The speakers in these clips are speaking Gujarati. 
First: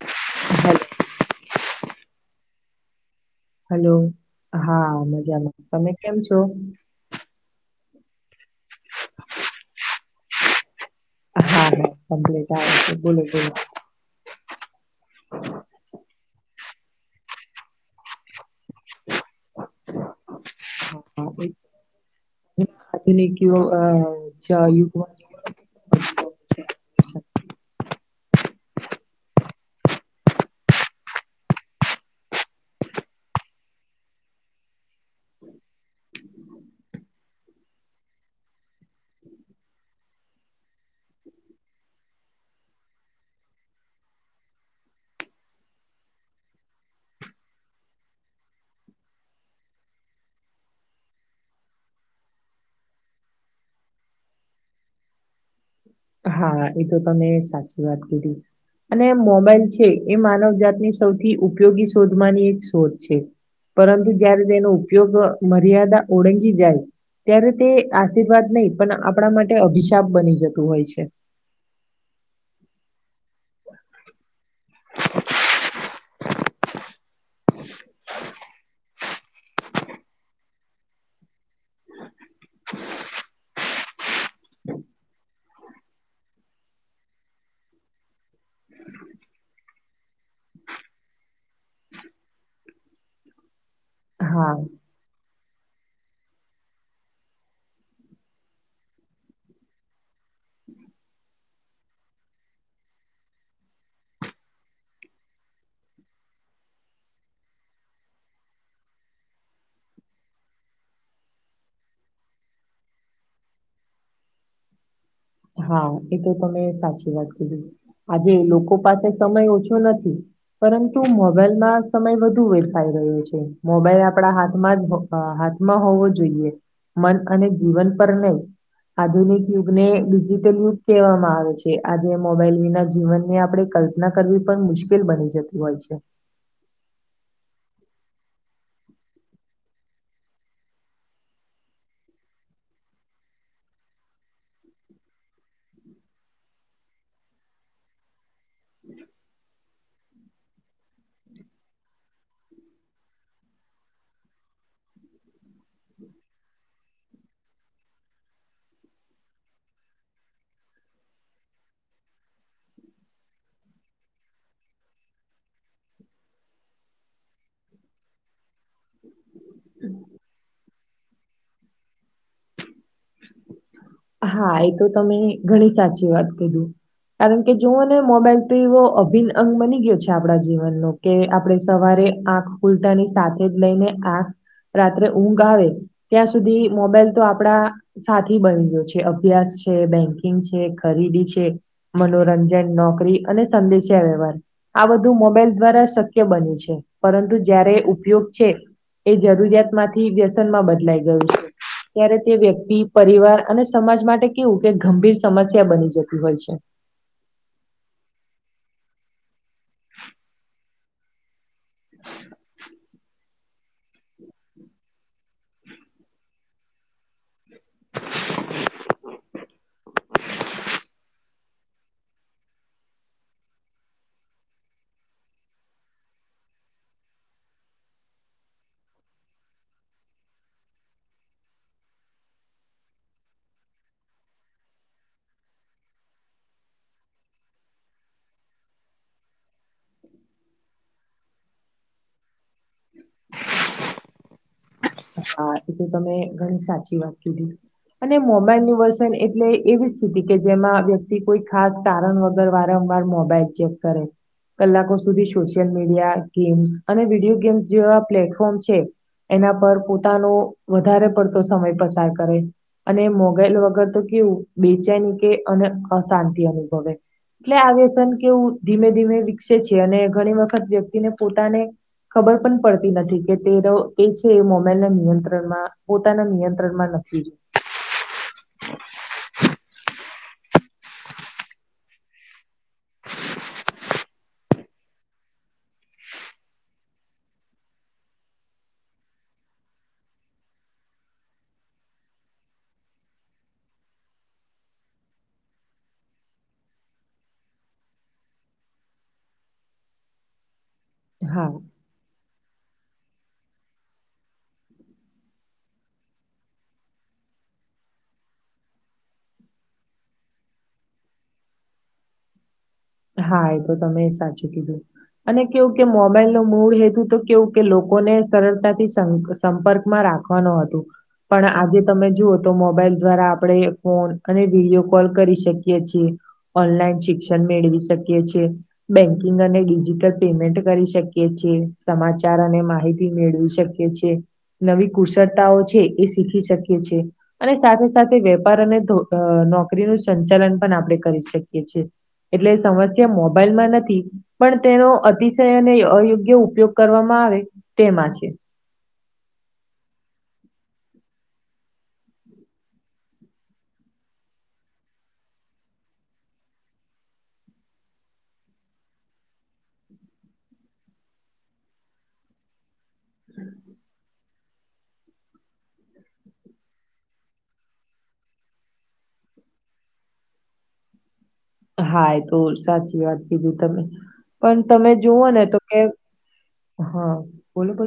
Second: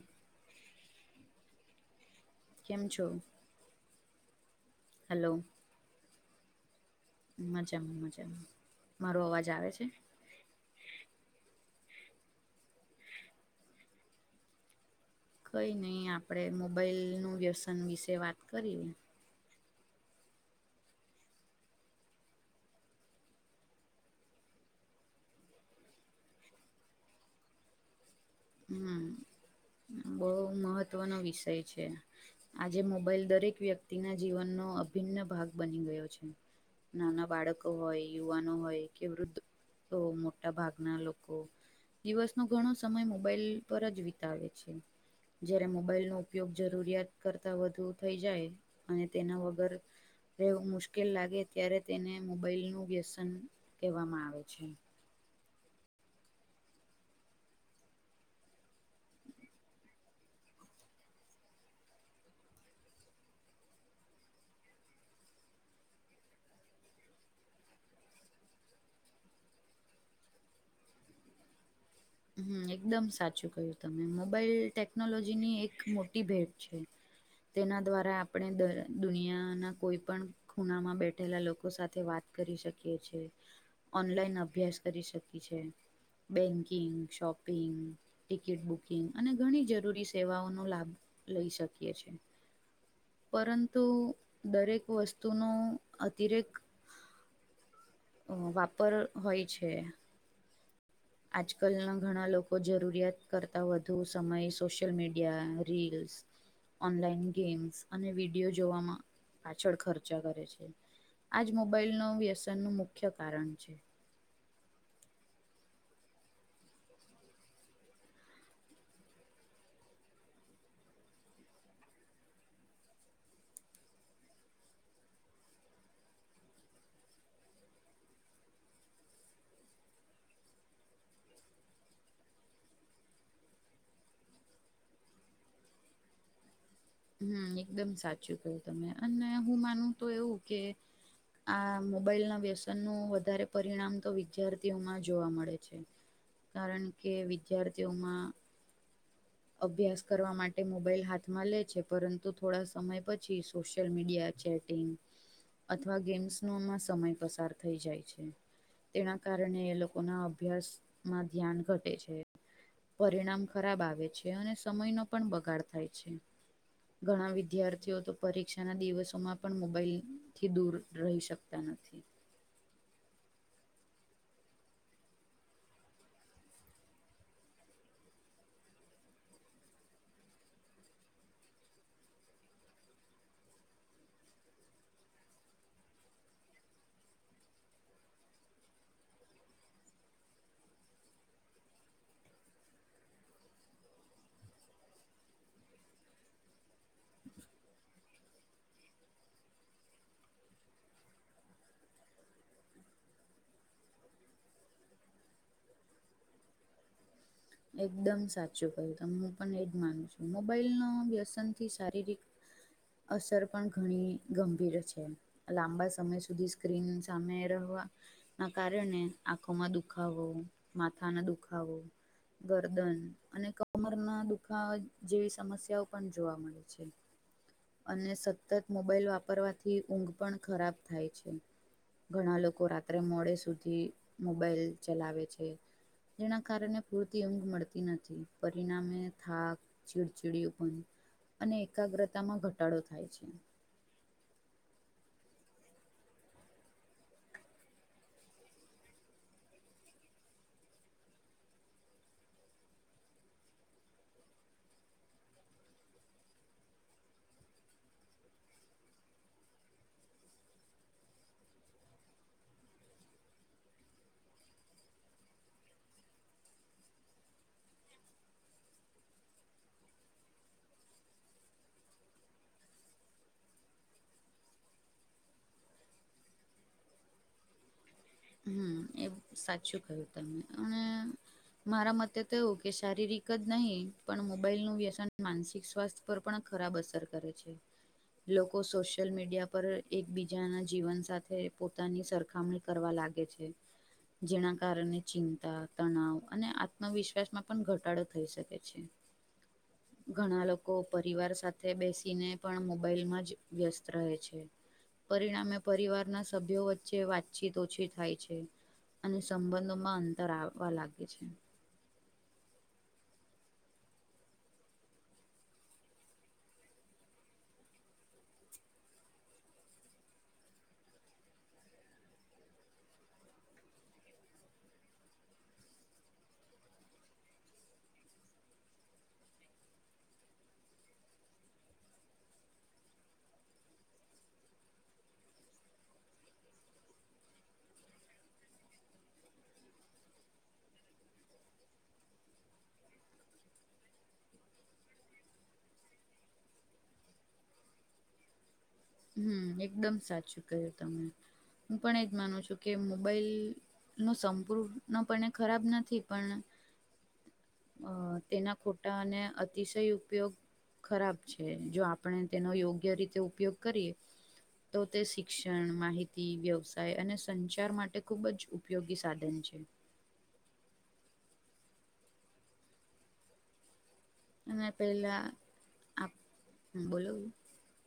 હા [unintelligible] કેમ છો હલો હા [inaudible] હલો મજામાં તમે કેમ છો મજામાં મજામાં [inaudible] મારો અવાજ આવે છે હા હા કમ્પ્ટ આવે છે બોલો બોલો. કઈ નઈ આપણેે મોબાઈલ નું વ્યસન વિશે વાત કરી. એને એને કયું [unintelligible] હમમ [inaudible] બહુ મહત્વનો વિષય છે આજે મોબાઈલ દરેક વ્યક્તિના જીવનનો અભિન્ન ભાગ બની ગયો છે. નાના બાળકો હોય યુવાનો હોય કે વૃદ્ધો તો મોટા ભાગના લોકો દિવસ નો ઘણો સમય મોક મોબાઈલ પર જ વિતાવે છે જયારે મોબાઈલનો ઉપયોગ જરૂરિયાત કરતા વધુ થઈ જાય અને તેના વગર રહેવું મુશ્કેલ લાગે ત્યારે તેને મોબાઈલનું વ્યસન કહેવામાં આવે છે હા એ તો તમે સાચી વાત કીધી અને મોબાઈલ છે એ માનવજાતની ઉપયોગી શોધમાંની એક શોધ છે પરંતુ જયારે તેનો ઉપયોગ મર્યાદા ઓળંગી જાય ત્યારે તે આશીર્વાદ નહી પણ આપણા માટે અભિશાપ બની જતું હોય છે. હમ એકદમ સાચું કહ્યું તમે મોબાઈલ ટેકનોલોજીની એક મોટી ભેટ છે તેના દ્વારા આપણે દર દુનિયાના કોઈ પણ ખૂણામાં બેઠેલા લોકો સાથે વાત કરી શકીએ છે ઓનલાઈન અભ્યાસ કરી શકી છે બેંકિંગ શોપિંગ. ટિકિટ બુકિંગ અને ઘણી જરૂરી સેવાઓનો લાભ લઈ શકીએ છીએ. પરંતુ હા દરેક વસ્તુનો અતિરેક અ વાપર હોય છે આજકાલના ઘણા લોકો જરૂરિયાત કરતાં વધુ સમય social media reels online games અને વિડીયો જોવામાં પાછળ. ખચા કરે છે. આજ મોબાઈલ નો વ્યસન નું મુખ્ય કારણ છે હા એ તો તમે સાચી વાત કીધી આજે લોકો પાસે સમય ઓછો નથી પરંતુ મોબાઈલમાં સમય વધુ વેડફાઇ રહ્યો છે મોબાઈલ આપણા હાથમાં જ હો હ હાથમાં હોવો જોઈએ મન અને જીવન પર નહી. આધુનિક યુગને બીજી યુગ કહેવામાં આવે છે આજે મોબાઈલ વિના જીવનને આપણે કલ્પના કરવી પણ મુશ્કેલ બની જતી હોય છે. હમ એકદમ સાચું કું તમે અને હું માનું તો એવું કે આ મોબાઈલ ના વ્યસનનું વધારે પરિણામ તો વિદ્યાર્થીઓમાં જોવા મળે છે કારણ કે વિદ્યાર્થીઓમાં અભ્યાસ કરવા માટે મોબાઈલ હાથમાં લે છે પરંતુ થોડા સમય પછી સોશિયલ મીડિયા ચેટ [unintelligible] અથવા ગેમ્સ નોમાં સમય પસાર થઈ જાય છે. તેના કારણે એ લોકોના અભ્યાસ માં ધ્યાન ઘટે છે. પરિણામ ખરાબ આવે છે અને સમયનો પણ બગાડ થાય છે. ઘણા વિદ્યાર્થીઓ તો પરીક્ષાના દિવસોમાં પણ મોબાઈલ થી દૂર રહી શક તા નથી. હા એ તો તમે ઘણી સાચી વાત કીઘી. કારણ કે જોઓને મોબાઈલ તો એવો [unintelligible] અંગ બની ગયો છે આપણા જીવનનો કે આપણે સવારે આંખ ખુલતાની સાથે જ લઈને આંખ રાત્રે ઊંઘ આવે ત્યાં સુધી મોબાઈલ તો આપડા સાથી બની ગ્યો છે. કે અભ્યાસ છે બેન્કિંગ છે ખરીદી છે. મનોરંજન નોકરી અને [unintelligible] વ્યવહાર. આ બધું મોબાઈલ દ્વારા શક્ય બન્યું છે પરંતુ જ્યારે ઉપયોગ છે. એ જરૂરિયાત માંથી વ્યસનમાં બદલાઈ ગયું છે ત્યારે તે વ્યક્તિ પરિવાર અને સમાજ માટે કેવું કે ગંભીર સમસ્યા બની જતી હોય છે. એકદમ સાચું કહ્યું તમે હું પણ એજ માનું છું મોબાઈલ નો વ્યસન થી શારીરિક અસર પણ ઘણી ગંભીર છે લાંબા સમય સુધી સ્ક્રીન સામે રેહવા ના કારણે આંખોમાં દુખાવો માથાના દુખાવો ગરદન અને કમર ના દુખાવા જેવી સમસ્યાઓ પણ જોવા મળે છે. અને સતત મોબાાઈલ વાપરવાથી ઊંઘ પણ ખરાબ થાય છે. ઘણા લોકો રાત્રે મોડે સુધી મોબાઈલ ચલાવે છે. જેના કારણે પૂરતી ઊંઘ મળતી નથી પરિણામે થાક [unintelligible] અને એકાગ્રતામાં ઘટાડો થાય છે. હા એ તો તમે ઘણી સાચી વાત કીધી. અને મોબાઈલ નું વર્સન એટલે એવી સ્થિતિ કે જેમાં વ્યક્તિ કોઈ ખાસ કારણ વગર વારંવાર મોબાઈલ ચેક કરે. કલાકો સુધી સોશિયલ મીડિયા ગેમ્સ અને વિડીયો ગેમ્સ જેવા પ્લેટફોર્મ છે. એના પર પોતાનો વધારે પડતો સમય પસાર કરે. અને મોગાઈલ વગર તો કેવું બેચેની કે અને અશાંતિ અનુભવે. એટલે આ વ્યસન કેવું ધીમે ધીમે વિકસે છે અને ઘણી વખત વ્યક્તિને પોતાને ખબર પણ પડતી નથી કે તે [unintelligible] એજ છે એ મો [unintelligible] નિયંત્રણમાં પોતાના નિયંત્રણમાં નથી. હમ્મ એ સાચું કહ્યું તમે [unintelligible] મારા મતે તો એવું કે શારીરિક જ નહીં પણ મોબાઈલનું વ્યસન માનસિક સ્વાસ્થ પર પણ ખરાબ અસર કરે છે. લોકો સોશિયલ મીડિયા પર એકબીજાના જીવન સાથે પોતાની સરખામણી કરવા લાગ ગે છે. જેના કારને ચિંતા તનાવ અને આત્મવિશ્વાસમાં પણ ઘટાડો થઈ શકે છે. ઘણા લોકો પરિવાર હા સાથે બેસીને પણ મોબાઈલમાં જ વ્યસ્ત રહે છે. પરિણામે પરિવારના સભ્યો વચ્ચે વાતચીત ઓછી થાય છે, ને સંબંધોમાં અંતર આવવા લાગે છે. હા એ તો તમે સાચું કીધું અને કેવું કે મોબાઈલનો મૂળ હેતુ તો કેવું કે લોકોને સરળતાથી શં સંપકૅમા રાખવાનું હતું. પણ આજે તમે જુઓ તો મોબાઈલ દ્વારા આપણેે ફોન અને વડીયો કોલ કરી શકીએ છીએ ઓનલાઈન શિક્ષણ મેળવી શકીએ છે. બેન્કિંગ અને ડિજિટલ પેમેન્ટ કરી શકીએ છીએ સમાચાર અને માહિતી મેળવી શ કીએ છે, નવી કુશળતાઓ છે, એ શીખી શકીએ છે. અને સાથે સાથે વેપાર અને ધો અ નોકરીનું સંચાલન પણ આપણે કરી શકીએ છે. એટલે સમસ્યા મોબાઈલમાં નથી. પણ તેનો અતિશય અને અયોગ્ય ઉપયોગ કરવામાં આવે તેમાં છે. હમ એકદમ સાચું ક્યું તમે હું પણ એજ માનું છું કે મોબાઈલ નું સંપૂર્ણપણે ખરાબ નથી પણ અ તેના ખોટા અને અતિશય ઉપયોગ ખરાબ છે, જો આપણે તેનો યોગ્ય રીતે ઉપયોગ કરીએ. તો તે શિક્ષણ, માહિતી, વ્યવસાય અને સંચાર માટે ખુબ જ ઉપયોગી સાધન છે. હા એ તો સાચી વાત કીધી તમે પણ અને તમે પહેલા જોવો ને તો કે આપ હ બોલો બોલો બો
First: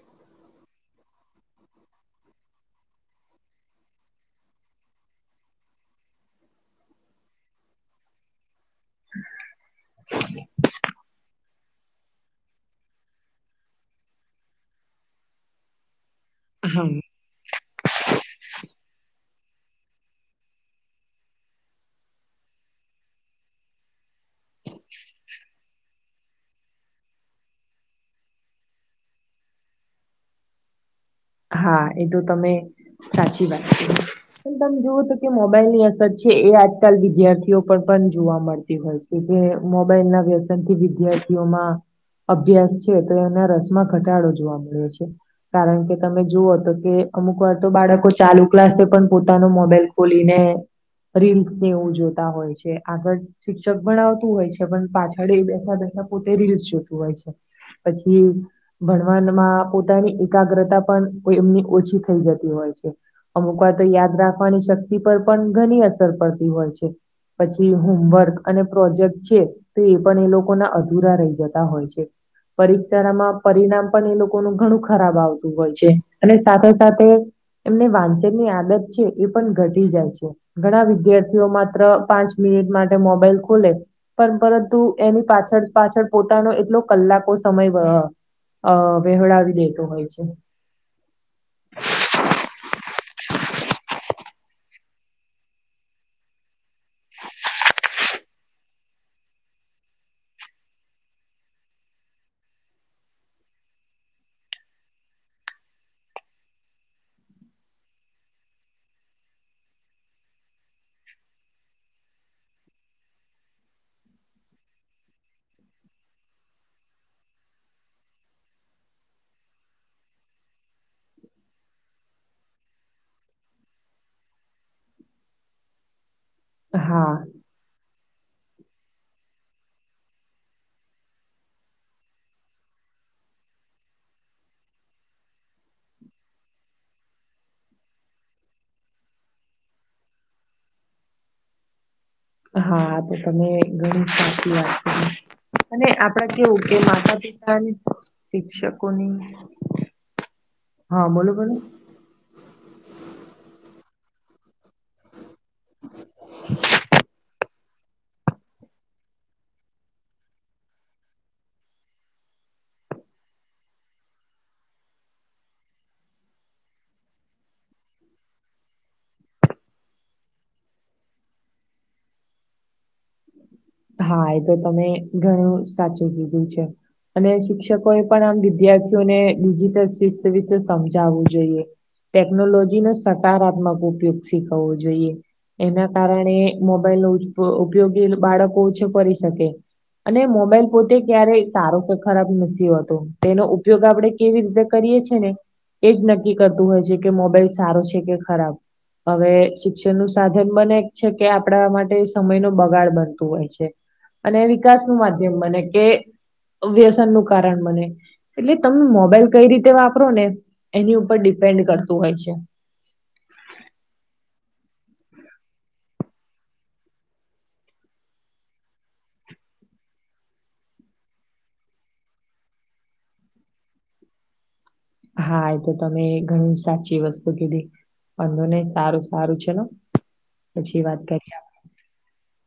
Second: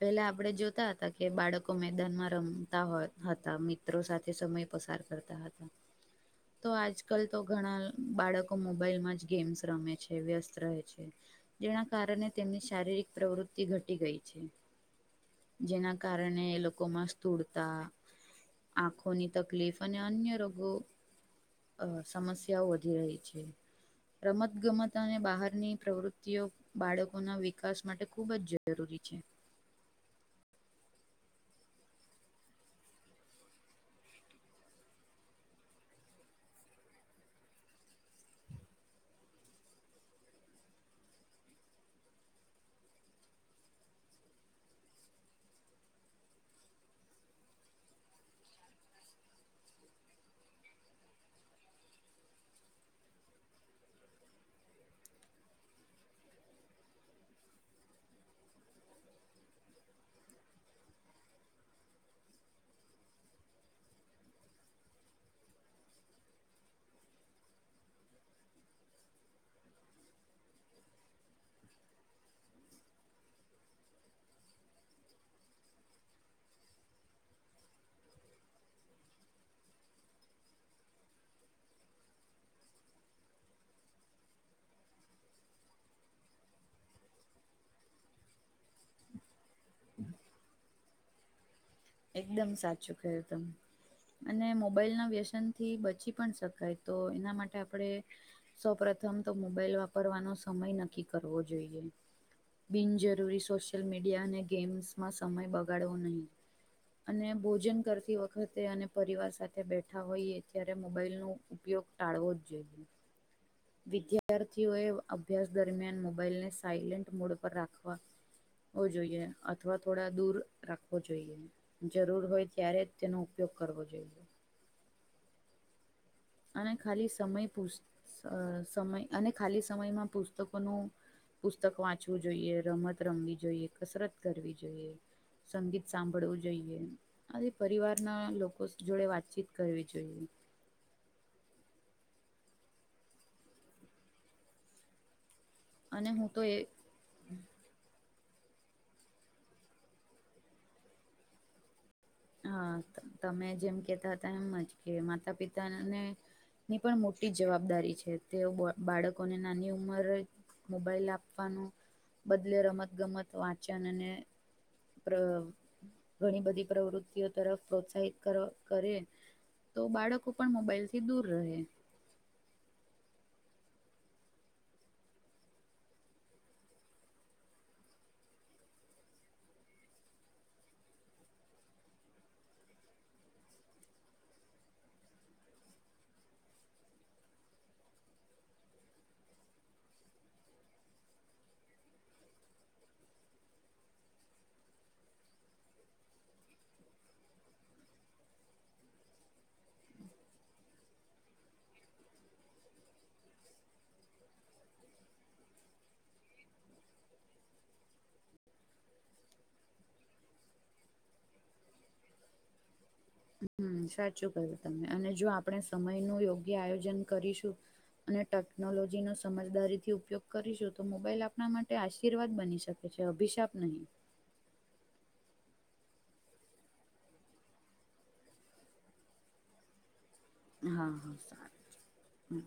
પેલા આપડે જોતા હતા કે બાળકો મેદાનમાં રમતા હ હતા મિત્રો સાથે સમય પસાર કરતા હતા તો આજકાલ તો ઘણા બાળકો મોબાઇલમા જ ગેમ્સ રમે છે, વ્યસ્ત રહેે છે. જેના કારણે તેમની શારીરિક પ્રવૃતિ ઘટી ગઈ છે. જેના કારણે એ લોકો મસ ધૂળતા આંખોની તકલીફ અને અન્ય રોગો અ સમસ્યાઓ વધી રહી છે. રમતગમત અને બહારની પ્રવૃત્તિઓ બાળકોના વિકાસ માટે ખુબ જ જરૂરી છે. હા એ તો તમે સાચી વાત પણ તુમે જોવો તો કે મોબાઈલની અસર છે, એ આજકાલ વિદ્યાર્થીઓ પણ પણ જોવા મળતી હોય છે, કે મોબાઈલના વ્યસનથી વિદ્યાર્થીઓમાં અભ્યાસ છે, તો એના રસમાં ઘટાડો જોવા મળ્યો છે, કારણ કે તમે જુઓ તો કે અમુક વાર તો બાળકો ચાલુ ક્લાસે પણ પોતાનો મોબાઈલ ખોલીને રીલ્સ ને એવું જોતા હોય છે, આગળ શિક્ષક ભણાવતું હોય છે, પણ પાછળ એ બેઠા બેઠા પોતે રીલ્સ જોતું હોય છે. પછી ભણવાનમાં પોતાની એકાગ્રતા પણ કોઈ એમની ઓછી થઈ જતી હોય છે. અમુક વાર તો યાદ રાખવાની શક્તિ પર પણ ઘની અસર પડતી હોય છે. પછી હોમવર્ક અને પ્રોજેક્ટ છે. તો એ પણ એ લોકો ના અધુરા રહી જતા હોય છે. પરીક્ષાનામાં પરિણામ પણ એ લોકો નું ઘણું ખરાબ આવ તુ હોય છે, અને સાથે સાથે એમને વાંચનની આદત છે, એ પણ ઘટી જાય છે. ઘણા વિદ્યાર્થીઓ માત્ર પાંચ મિનિટ માટે મોબાઈલ ખોલે પણ પરંતુ એની પાછળ પાછળ પોતાનો એટલો કલાકો સમય [unintelligible] અ વહેવડાવી દેતો હોય છે. એકદમ સાચું ક્યું તમે અને મોબાઈલના વ્યસનથી બચી પણ શકાય તો એના માટે આપણે સૌ પ્રથમ તો મોબાઈલ વાપરવાનો સમય નક્કી કરવો જોઈએ. બિનજરૂરી સોશિયલ મીડિયા અને ગેમ્સમાં સમય બગાડવો નહીં. અને ભોજન કરતી વખતે અને પરિવાર સાથે બેઠા હોઈએ ત્યારે મોબાઈલ નો ઉપયોગ ટાળવો જ જોઈએ. વિદ્યાર્થીઓએ અભ્યાસ દરમિયાન મોબાાઈલને સાયલેન્ટ મોડ પર રાખવા. જોઈએ અથવા થોડા દૂર રાખવો જોઈએ. જરૂર હોય ત્યારે જ તેનો ઉપયોગ કરવો જોઈએ. અને ખાલી હા સમય અ સમય અને ખાલી સમયમાં પુસ્તકોનું પુસ્તક વાંચવું જોઈએ, રમત રમવી જોઈએ, કસરત કરવી જોઈએ. સંગીત સાંભળવું જોઈએ. આવી પરિવારના લોકો જોડે વાતચીત કરવી જોઈએ. હા, આ તો તમે ઘણી સાચી વાત કરી અને હું આપડા તો એ કેવું કે માતા પિતા [unintelligible] શિક્ષકોની હા બોલો બેન. હા, તમે જેમ કેતા હતા એમ જ કે માતા પિત તા અને હું પણ મોટી જવાબ દરી છે તે ઓ બાળકોને નાની ઉંમરે મોબાઈલ આપવાનો બદલે રમત ગમત, વાંચન અને પ્ર ઘણી બધી પ્રવૃત એ તરફ પ્રોત્સાહિત કર કરે તો બાળકો પણ મોબાઈલથી દૂર રહે. હા એ તો તમે ઘણું સાચું કીધું છે. અને શિક્ષકો એ પણ વિદ્યાર્થીઓને ડિજીિટલ શિસ્ત વિશે સમજાવવું જોઈએ. ટેકનોલોજી નો સકારાત્મક ઉપયોગ શીખવવો જોઈએ. એના કારણે મોબાઈલ નો ઉપ ઉપયોગી બાળકો ઓછો કરી શકે. અને મોબાઈલ પોતે ક્યારેય સારો કે ખરાબ નથી હોતો તેનો ઉપયોગ આપડે કેવી રીતે કરીએ છે ને એજ નક્કી કરતું હોય છે કે મોબાઈલ સારો છે કે ખરાબ. હવે શિક્ષણ નું સાધન બને જ છે કે આપણા માટે સમય નો બગાડ બનતું હોય છે. અને વિકાસ નું માધ્યમ બને કે વ્યસન નું કારણ બને. એટલે તમે મોબાઈલ કઈ રીતે વાપરો ને એની ઉપર ડિપેન્ડ કરતું હોય છે. હમ્મ, સાચું ક્યું તમે અને જો આપણે સમય નું યોગ્ય આયોજન કરીશું અને ટેકનોલોજીનો સમજદારી થી ઉપયોગ કરીશું તો મોબાઈલ આપણા માટે આશીર્વાદ બની શકે છે અભિશાપ નય. હા, એ તો તમે ઘણું સાચી વસ્તુ કીધી. વાંધો નય સારું સારું છે ને. હા હા, સારું છે હ.